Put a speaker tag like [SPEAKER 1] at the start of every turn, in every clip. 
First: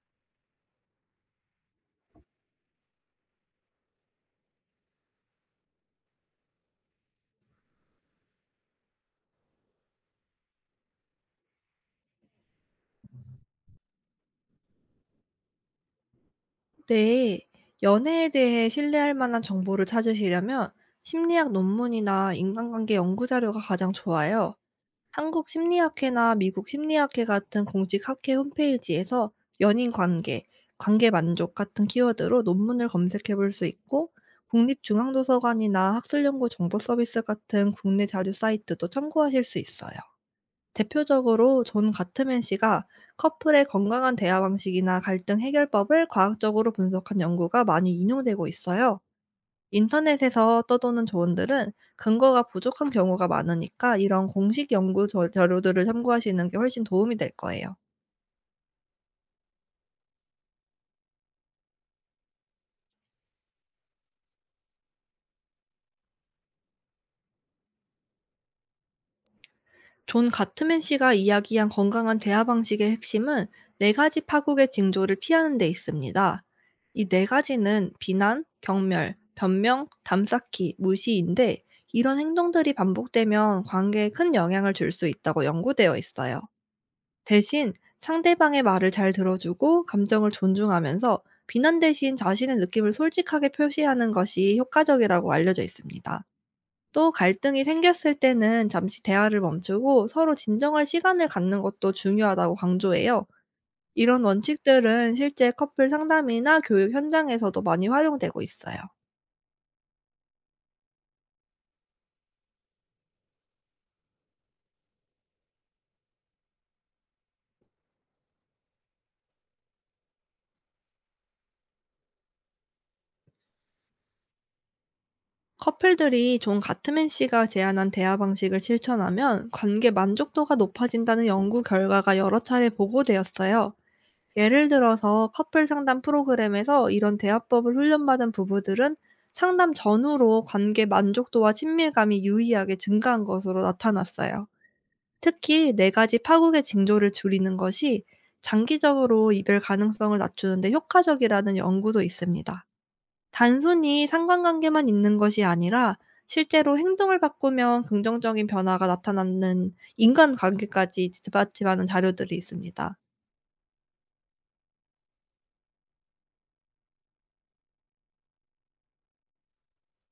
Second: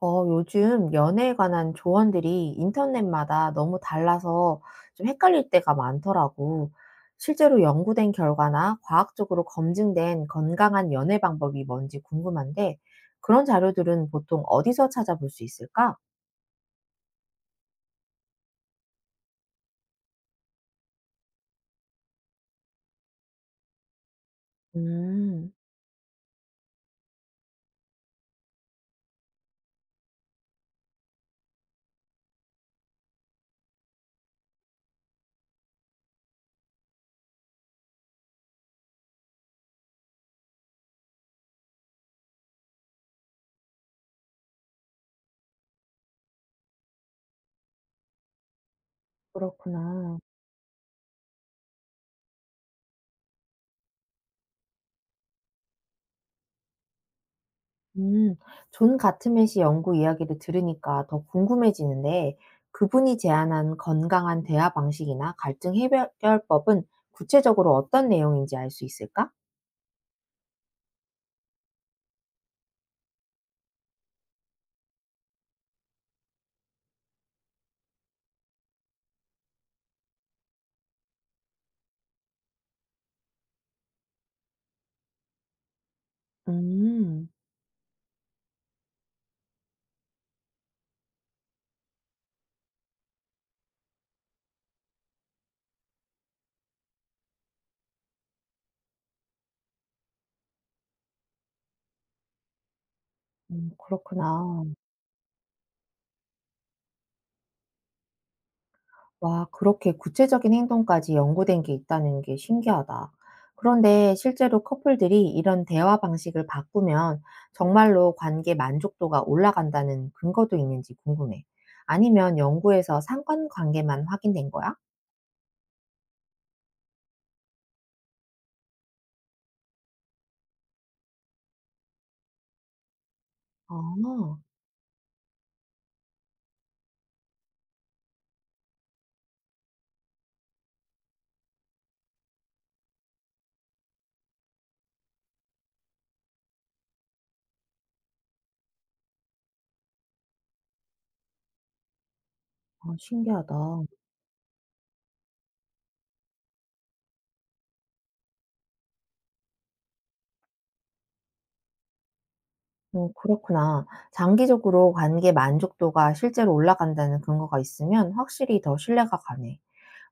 [SPEAKER 1] 요즘 연애에 관한 조언들이 인터넷마다 너무 달라서 좀 헷갈릴 때가 많더라고. 실제로 연구된 결과나 과학적으로 검증된 건강한 연애 방법이 뭔지 궁금한데, 그런 자료들은 보통 어디서 찾아볼 수 있을까?
[SPEAKER 2] 네. 연애에 대해 신뢰할 만한 정보를 찾으시려면 심리학 논문이나 인간관계 연구 자료가 가장 좋아요. 한국
[SPEAKER 1] 음,
[SPEAKER 2] 심리학회나 미국 심리학회 같은 공식 학회 홈페이지에서 연인 관계, 관계 만족 같은 키워드로 논문을 검색해 볼 수 있고, 국립중앙도서관이나 학술연구 정보 서비스 같은 국내 자료 사이트도 참고하실 수 있어요. 대표적으로 존 가트맨 씨가 커플의 건강한 대화 방식이나 갈등 해결법을 과학적으로 분석한 연구가 많이 인용되고 있어요.
[SPEAKER 1] 그렇구나.
[SPEAKER 2] 인터넷에서 떠도는 조언들은 근거가 부족한 경우가 많으니까, 이런 공식 연구 자료들을 참고하시는 게 훨씬 도움이 될 거예요.
[SPEAKER 1] 음, 존 가트맷이 연구 이야기를 들으니까 더 궁금해지는데, 그분이 제안한 건강한 대화 방식이나 갈등 해결법은 구체적으로 어떤 내용인지 알 수 있을까?
[SPEAKER 2] 존 가트맨 씨가 이야기한 건강한 대화 방식의 핵심은 네 가지 파국의 징조를 피하는 데 있습니다. 이 네 가지는 비난, 경멸, 변명, 담쌓기, 무시인데, 이런 행동들이 반복되면 관계에 큰 영향을 줄 수 있다고 연구되어 있어요.
[SPEAKER 1] 음.
[SPEAKER 2] 대신 상대방의 말을 잘 들어주고 감정을 존중하면서, 비난 대신 자신의 느낌을 솔직하게 표시하는 것이 효과적이라고 알려져 있습니다. 또 갈등이 생겼을 때는 잠시 대화를 멈추고 서로 진정할 시간을 갖는 것도 중요하다고 강조해요. 이런
[SPEAKER 1] 그렇구나.
[SPEAKER 2] 원칙들은 실제 커플 상담이나 교육 현장에서도 많이 활용되고 있어요.
[SPEAKER 1] 와, 그렇게 구체적인 행동까지 연구된 게 있다는 게 신기하다. 그런데 실제로 커플들이 이런 대화 방식을 바꾸면 정말로 관계 만족도가 올라간다는 근거도 있는지 궁금해. 아니면 연구에서 상관관계만 확인된 거야?
[SPEAKER 2] 커플들이 존 가트맨 씨가 제안한 대화 방식을 실천하면 관계 만족도가 높아진다는 연구 결과가 여러 차례 보고되었어요.
[SPEAKER 1] 아.
[SPEAKER 2] 예를 들어서 커플 상담 프로그램에서 이런 대화법을 훈련받은 부부들은 상담 전후로 관계 만족도와 친밀감이 유의하게 증가한 것으로 나타났어요. 특히 4 가지 파국의 징조를 줄이는 것이 장기적으로 이별 가능성을 낮추는 데 효과적이라는 연구도 있습니다.
[SPEAKER 1] 아, 신기하다.
[SPEAKER 2] 단순히 상관관계만 있는 것이 아니라, 실제로 행동을 바꾸면 긍정적인 변화가 나타나는 인간관계까지 뒷받침하는 자료들이 있습니다.
[SPEAKER 1] 어, 그렇구나. 장기적으로 관계 만족도가 실제로 올라간다는 근거가 있으면 확실히 더 신뢰가 가네.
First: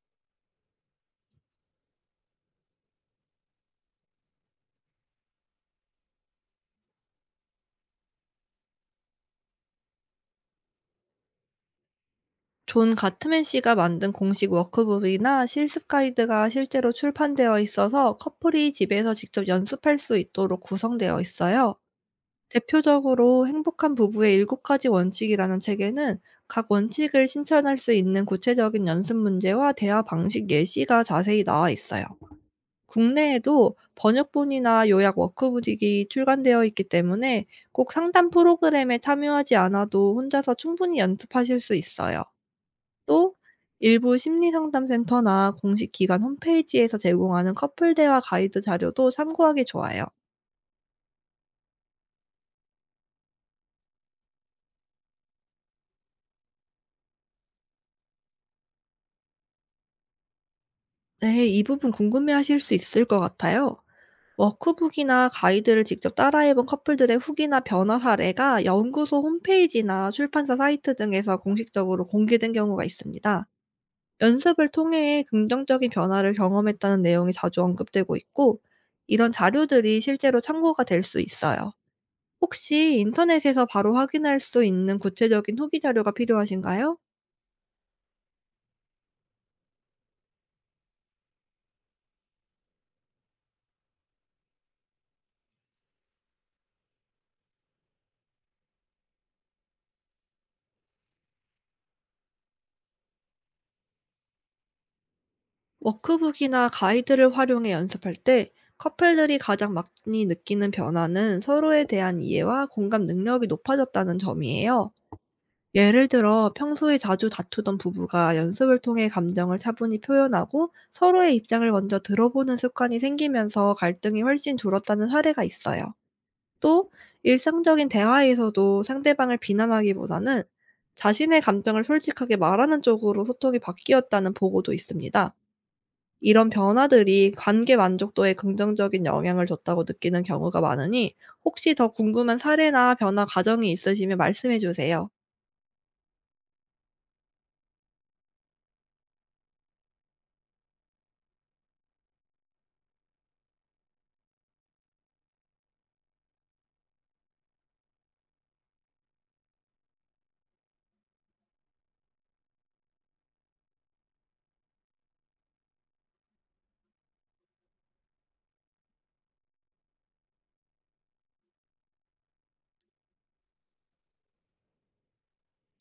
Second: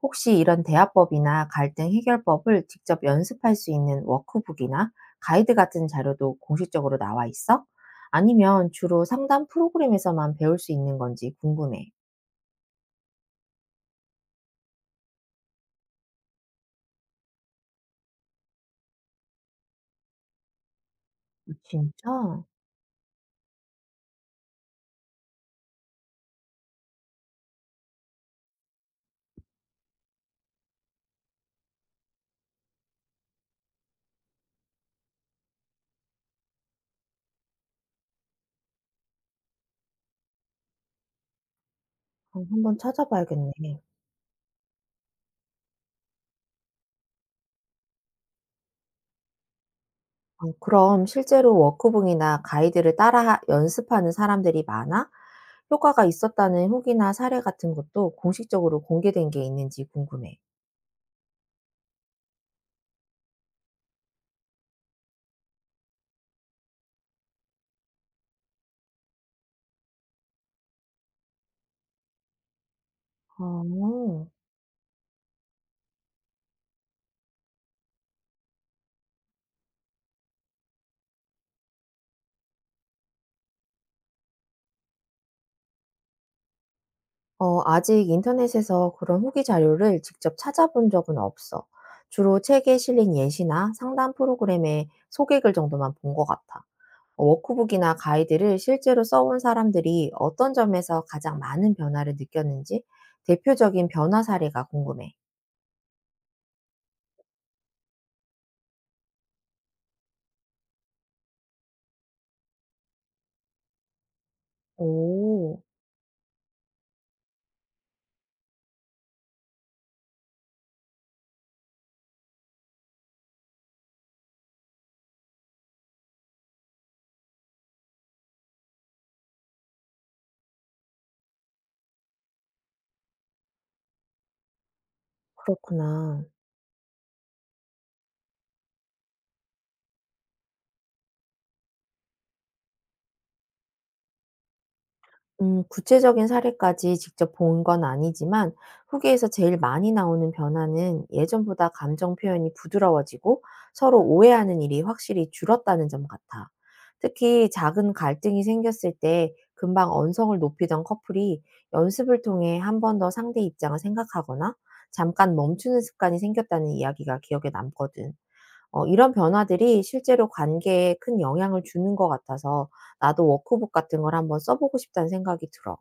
[SPEAKER 1] 혹시 이런 대화법이나 갈등 해결법을 직접 연습할 수 있는 워크북이나 가이드 같은 자료도 공식적으로 나와 있어? 아니면 주로 상담 프로그램에서만 배울 수 있는 건지 궁금해.
[SPEAKER 2] 존 가트맨 씨가 만든 공식 워크북이나 실습 가이드가 실제로 출판되어 있어서, 커플이 집에서 직접 연습할 수 있도록 구성되어
[SPEAKER 1] 어,
[SPEAKER 2] 있어요.
[SPEAKER 1] 진짜?
[SPEAKER 2] 대표적으로 행복한 부부의 일곱 가지 원칙이라는 책에는 각 원칙을 실천할 수 있는 구체적인 연습 문제와 대화 방식 예시가 자세히 나와 있어요. 국내에도 번역본이나 요약 워크북이 출간되어 있기 때문에, 꼭 상담 프로그램에 참여하지 않아도 혼자서 충분히 연습하실 수 있어요.
[SPEAKER 1] 어, 한번
[SPEAKER 2] 또
[SPEAKER 1] 찾아봐야겠네.
[SPEAKER 2] 일부 심리 상담센터나 공식 기관 홈페이지에서 제공하는 커플 대화 가이드 자료도 참고하기 좋아요.
[SPEAKER 1] 어, 그럼 실제로 워크북이나 가이드를 따라 연습하는 사람들이 많아? 효과가 있었다는 후기나 사례 같은 것도 공식적으로 공개된 게 있는지 궁금해.
[SPEAKER 2] 네, 이 부분 궁금해하실 수 있을 것 같아요. 워크북이나 가이드를 직접 따라해본 커플들의 후기나 변화 사례가 연구소 홈페이지나 출판사 사이트 등에서 공식적으로 공개된 경우가 있습니다.
[SPEAKER 1] 어,
[SPEAKER 2] 연습을 통해 긍정적인 변화를 경험했다는 내용이 자주 언급되고 있고, 이런 자료들이 실제로 참고가 될 수 있어요. 혹시 인터넷에서 바로 확인할 수 있는 구체적인 후기 자료가 필요하신가요?
[SPEAKER 1] 아직 인터넷에서 그런 후기 자료를 직접 찾아본 적은 없어. 주로 책에 실린 예시나 상담 프로그램의 소개글 정도만 본 것 같아. 워크북이나 가이드를 실제로 써온 사람들이 어떤 점에서 가장 많은 변화를 느꼈는지 대표적인 변화 사례가 궁금해.
[SPEAKER 2] 워크북이나 가이드를 활용해 연습할 때 커플들이 가장 많이 느끼는 변화는 서로에 대한 이해와 공감 능력이 높아졌다는 점이에요.
[SPEAKER 1] 오,
[SPEAKER 2] 예를 들어 평소에 자주 다투던 부부가 연습을 통해 감정을 차분히 표현하고 서로의 입장을 먼저 들어보는 습관이 생기면서 갈등이 훨씬 줄었다는 사례가 있어요. 또 일상적인 대화에서도 상대방을 비난하기보다는 자신의 감정을 솔직하게 말하는 쪽으로 소통이 바뀌었다는 보고도 있습니다.
[SPEAKER 1] 그렇구나.
[SPEAKER 2] 이런 변화들이 관계 만족도에 긍정적인 영향을 줬다고 느끼는 경우가 많으니, 혹시 더 궁금한 사례나 변화 과정이 있으시면 말씀해 주세요.
[SPEAKER 1] 음, 구체적인 사례까지 직접 본 건 아니지만 후기에서 제일 많이 나오는 변화는 예전보다 감정 표현이 부드러워지고 서로 오해하는 일이 확실히 줄었다는 점 같아. 특히 작은 갈등이 생겼을 때 금방 언성을 높이던 커플이 연습을 통해 한 번 더 상대 입장을 생각하거나 잠깐 멈추는 습관이 생겼다는 이야기가 기억에 남거든. 어, 이런 변화들이 실제로 관계에 큰 영향을 주는 것 같아서 나도 워크북 같은 걸 한번 써 보고 싶다는 생각이 들어.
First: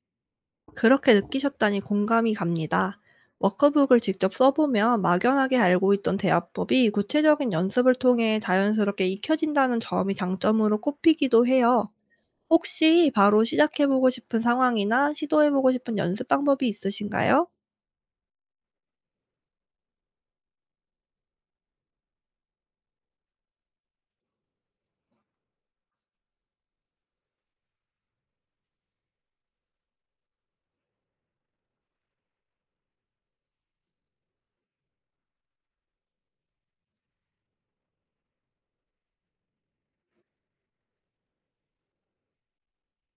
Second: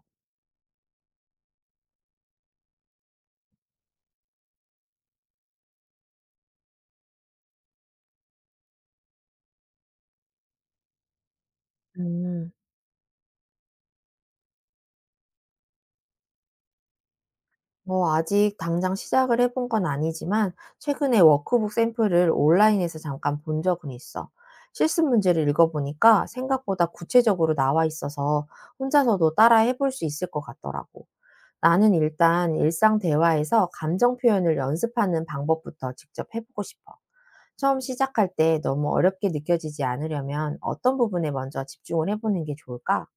[SPEAKER 2] 그렇게 느끼셨다니 공감이 갑니다. 워크북을 직접 써보면 막연하게 알고 있던 대화법이 구체적인 연습을 통해 자연스럽게 익혀진다는 점이 장점으로 꼽히기도 해요.
[SPEAKER 1] 음.
[SPEAKER 2] 혹시 바로 시작해 보고 싶은 상황이나 시도해 보고 싶은 연습 방법이 있으신가요?
[SPEAKER 1] 뭐 아직 당장 시작을 해본 건 아니지만 최근에 워크북 샘플을 온라인에서 잠깐 본 적은 있어. 실습 문제를 읽어보니까 생각보다 구체적으로 나와 있어서 혼자서도 따라 해볼 수 있을 것 같더라고. 나는 일단 일상 대화에서 감정 표현을 연습하는 방법부터 직접 해보고 싶어. 처음 시작할 때 너무 어렵게 느껴지지 않으려면 어떤 부분에 먼저 집중을 해보는 게 좋을까?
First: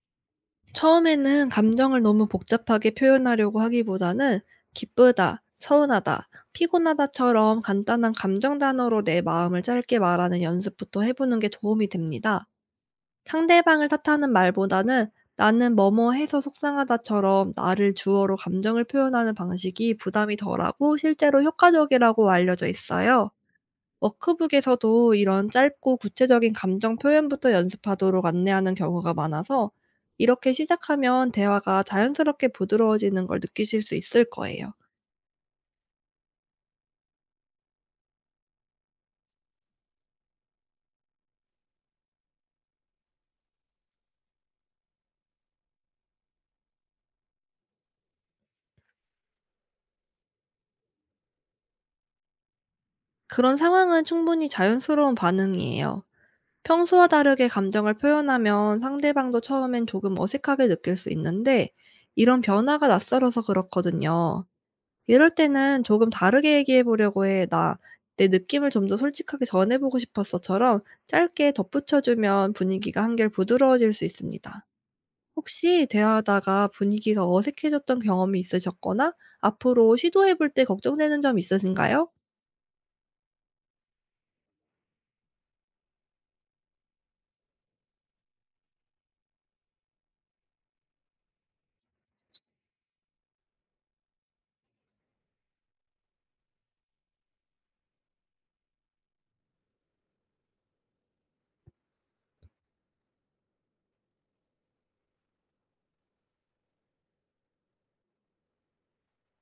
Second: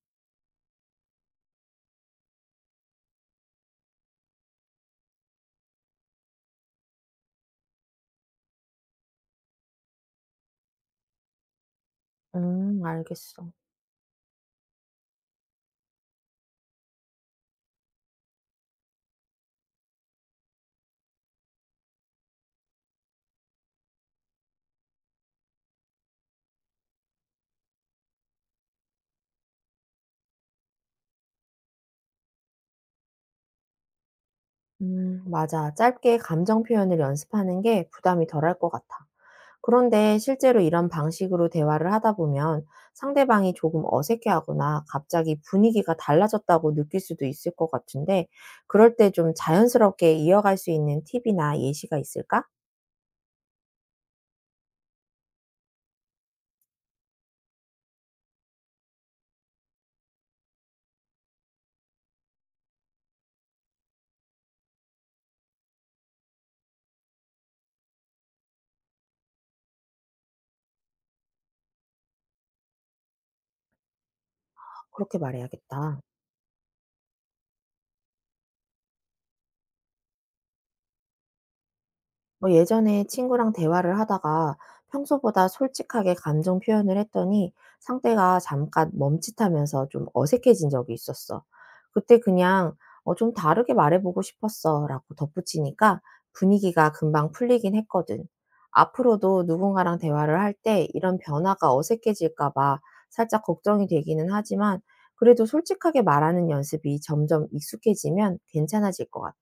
[SPEAKER 2] 처음에는 감정을 너무 복잡하게 표현하려고 하기보다는 "기쁘다", "서운하다", "피곤하다"처럼 간단한 감정 단어로 내 마음을 짧게 말하는 연습부터 해 보는 게 도움이 됩니다.
[SPEAKER 1] 알겠어.
[SPEAKER 2] 상대방을 탓하는 말보다는 "나는 뭐뭐 해서 속상하다."처럼 나를 주어로 감정을 표현하는 방식이 부담이 덜하고 실제로 효과적이라고 알려져 있어요. 워크북에서도 이런 짧고 구체적인 감정 표현부터 연습하도록 안내하는 경우가 많아서, 이렇게 시작하면 대화가 자연스럽게 부드러워지는 걸 느끼실 수 있을 거예요.
[SPEAKER 1] 맞아. 짧게 감정 표현을 연습하는 게 부담이 덜할 것 같아. 그런데 실제로 이런 방식으로 대화를 하다 보면 상대방이 조금 어색해하거나 갑자기 분위기가 달라졌다고 느낄 수도 있을 것 같은데, 그럴 때 좀 자연스럽게 이어갈 수 있는 팁이나 예시가 있을까?
[SPEAKER 2] 그런 상황은 충분히 자연스러운 반응이에요. 평소와 다르게 감정을 표현하면 상대방도 처음엔 조금 어색하게 느낄 수 있는데, 이런 변화가 낯설어서 그렇거든요. 이럴 때는 "조금 다르게 얘기해 보려고 해. 나 내 느낌을 좀 더 솔직하게 전해보고 싶었어처럼 짧게 덧붙여주면 분위기가 한결 부드러워질 수 있습니다.
[SPEAKER 1] 그렇게
[SPEAKER 2] 혹시
[SPEAKER 1] 말해야겠다.
[SPEAKER 2] 대화하다가 분위기가 어색해졌던 경험이 있으셨거나 앞으로 시도해 볼 때 걱정되는 점 있으신가요?
[SPEAKER 1] 뭐 예전에 친구랑 대화를 하다가 평소보다 솔직하게 감정 표현을 했더니 상대가 잠깐 멈칫하면서 좀 어색해진 적이 있었어. 그때 그냥 좀 다르게 말해보고 싶었어 라고 덧붙이니까 분위기가 금방 풀리긴 했거든. 앞으로도 누군가랑 대화를 할 때 이런 변화가 어색해질까봐 살짝 걱정이 되기는 하지만 그래도 솔직하게 말하는 연습이 점점 익숙해지면 괜찮아질 것 같아.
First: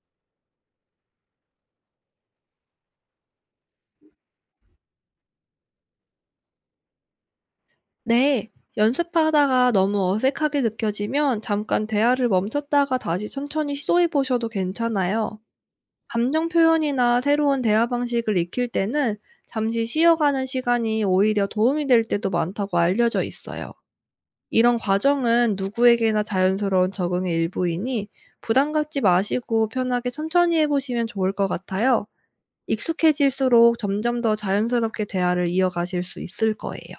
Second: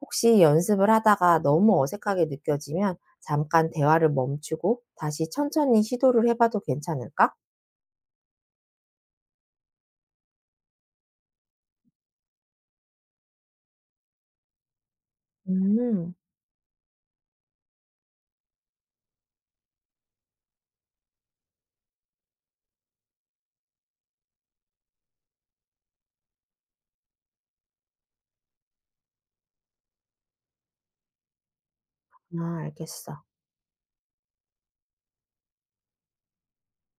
[SPEAKER 1] 혹시 연습을 하다가 너무 어색하게 느껴지면 잠깐 대화를 멈추고 다시 천천히 시도를 해봐도 괜찮을까?
[SPEAKER 2] 네, 연습하다가 너무 어색하게 느껴지면 잠깐 대화를 멈췄다가 다시 천천히 시도해 보셔도 괜찮아요.
[SPEAKER 1] 음,
[SPEAKER 2] 감정 표현이나 새로운 대화 방식을 익힐 때는 잠시 쉬어가는 시간이 오히려 도움이 될 때도 많다고 알려져 있어요. 이런 과정은 누구에게나 자연스러운 적응의 일부이니, 부담 갖지 마시고 편하게 천천히 해보시면 좋을 것 같아요.
[SPEAKER 1] 아, 알겠어.
[SPEAKER 2] 익숙해질수록 점점 더 자연스럽게 대화를 이어가실 수 있을 거예요.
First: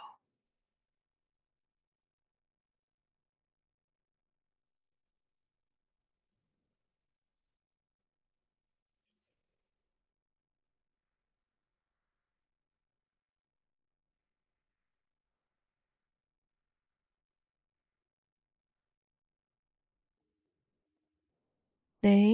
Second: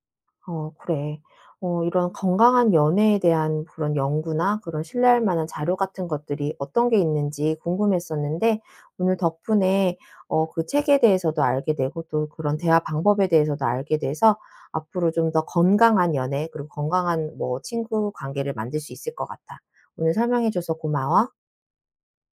[SPEAKER 1] 어, 그래. 어, 이런 건강한 연애에 대한 그런 연구나 그런 신뢰할 만한 자료 같은 것들이 어떤 게 있는지 궁금했었는데 오늘 덕분에 그 책에 대해서도 알게 되고 또 그런 대화 방법에 대해서도 알게 돼서 앞으로 좀 더 건강한 연애 그리고 건강한 뭐 친구 관계를 만들 수 있을 것 같아. 오늘 설명해 줘서 고마워.
[SPEAKER 2] 네.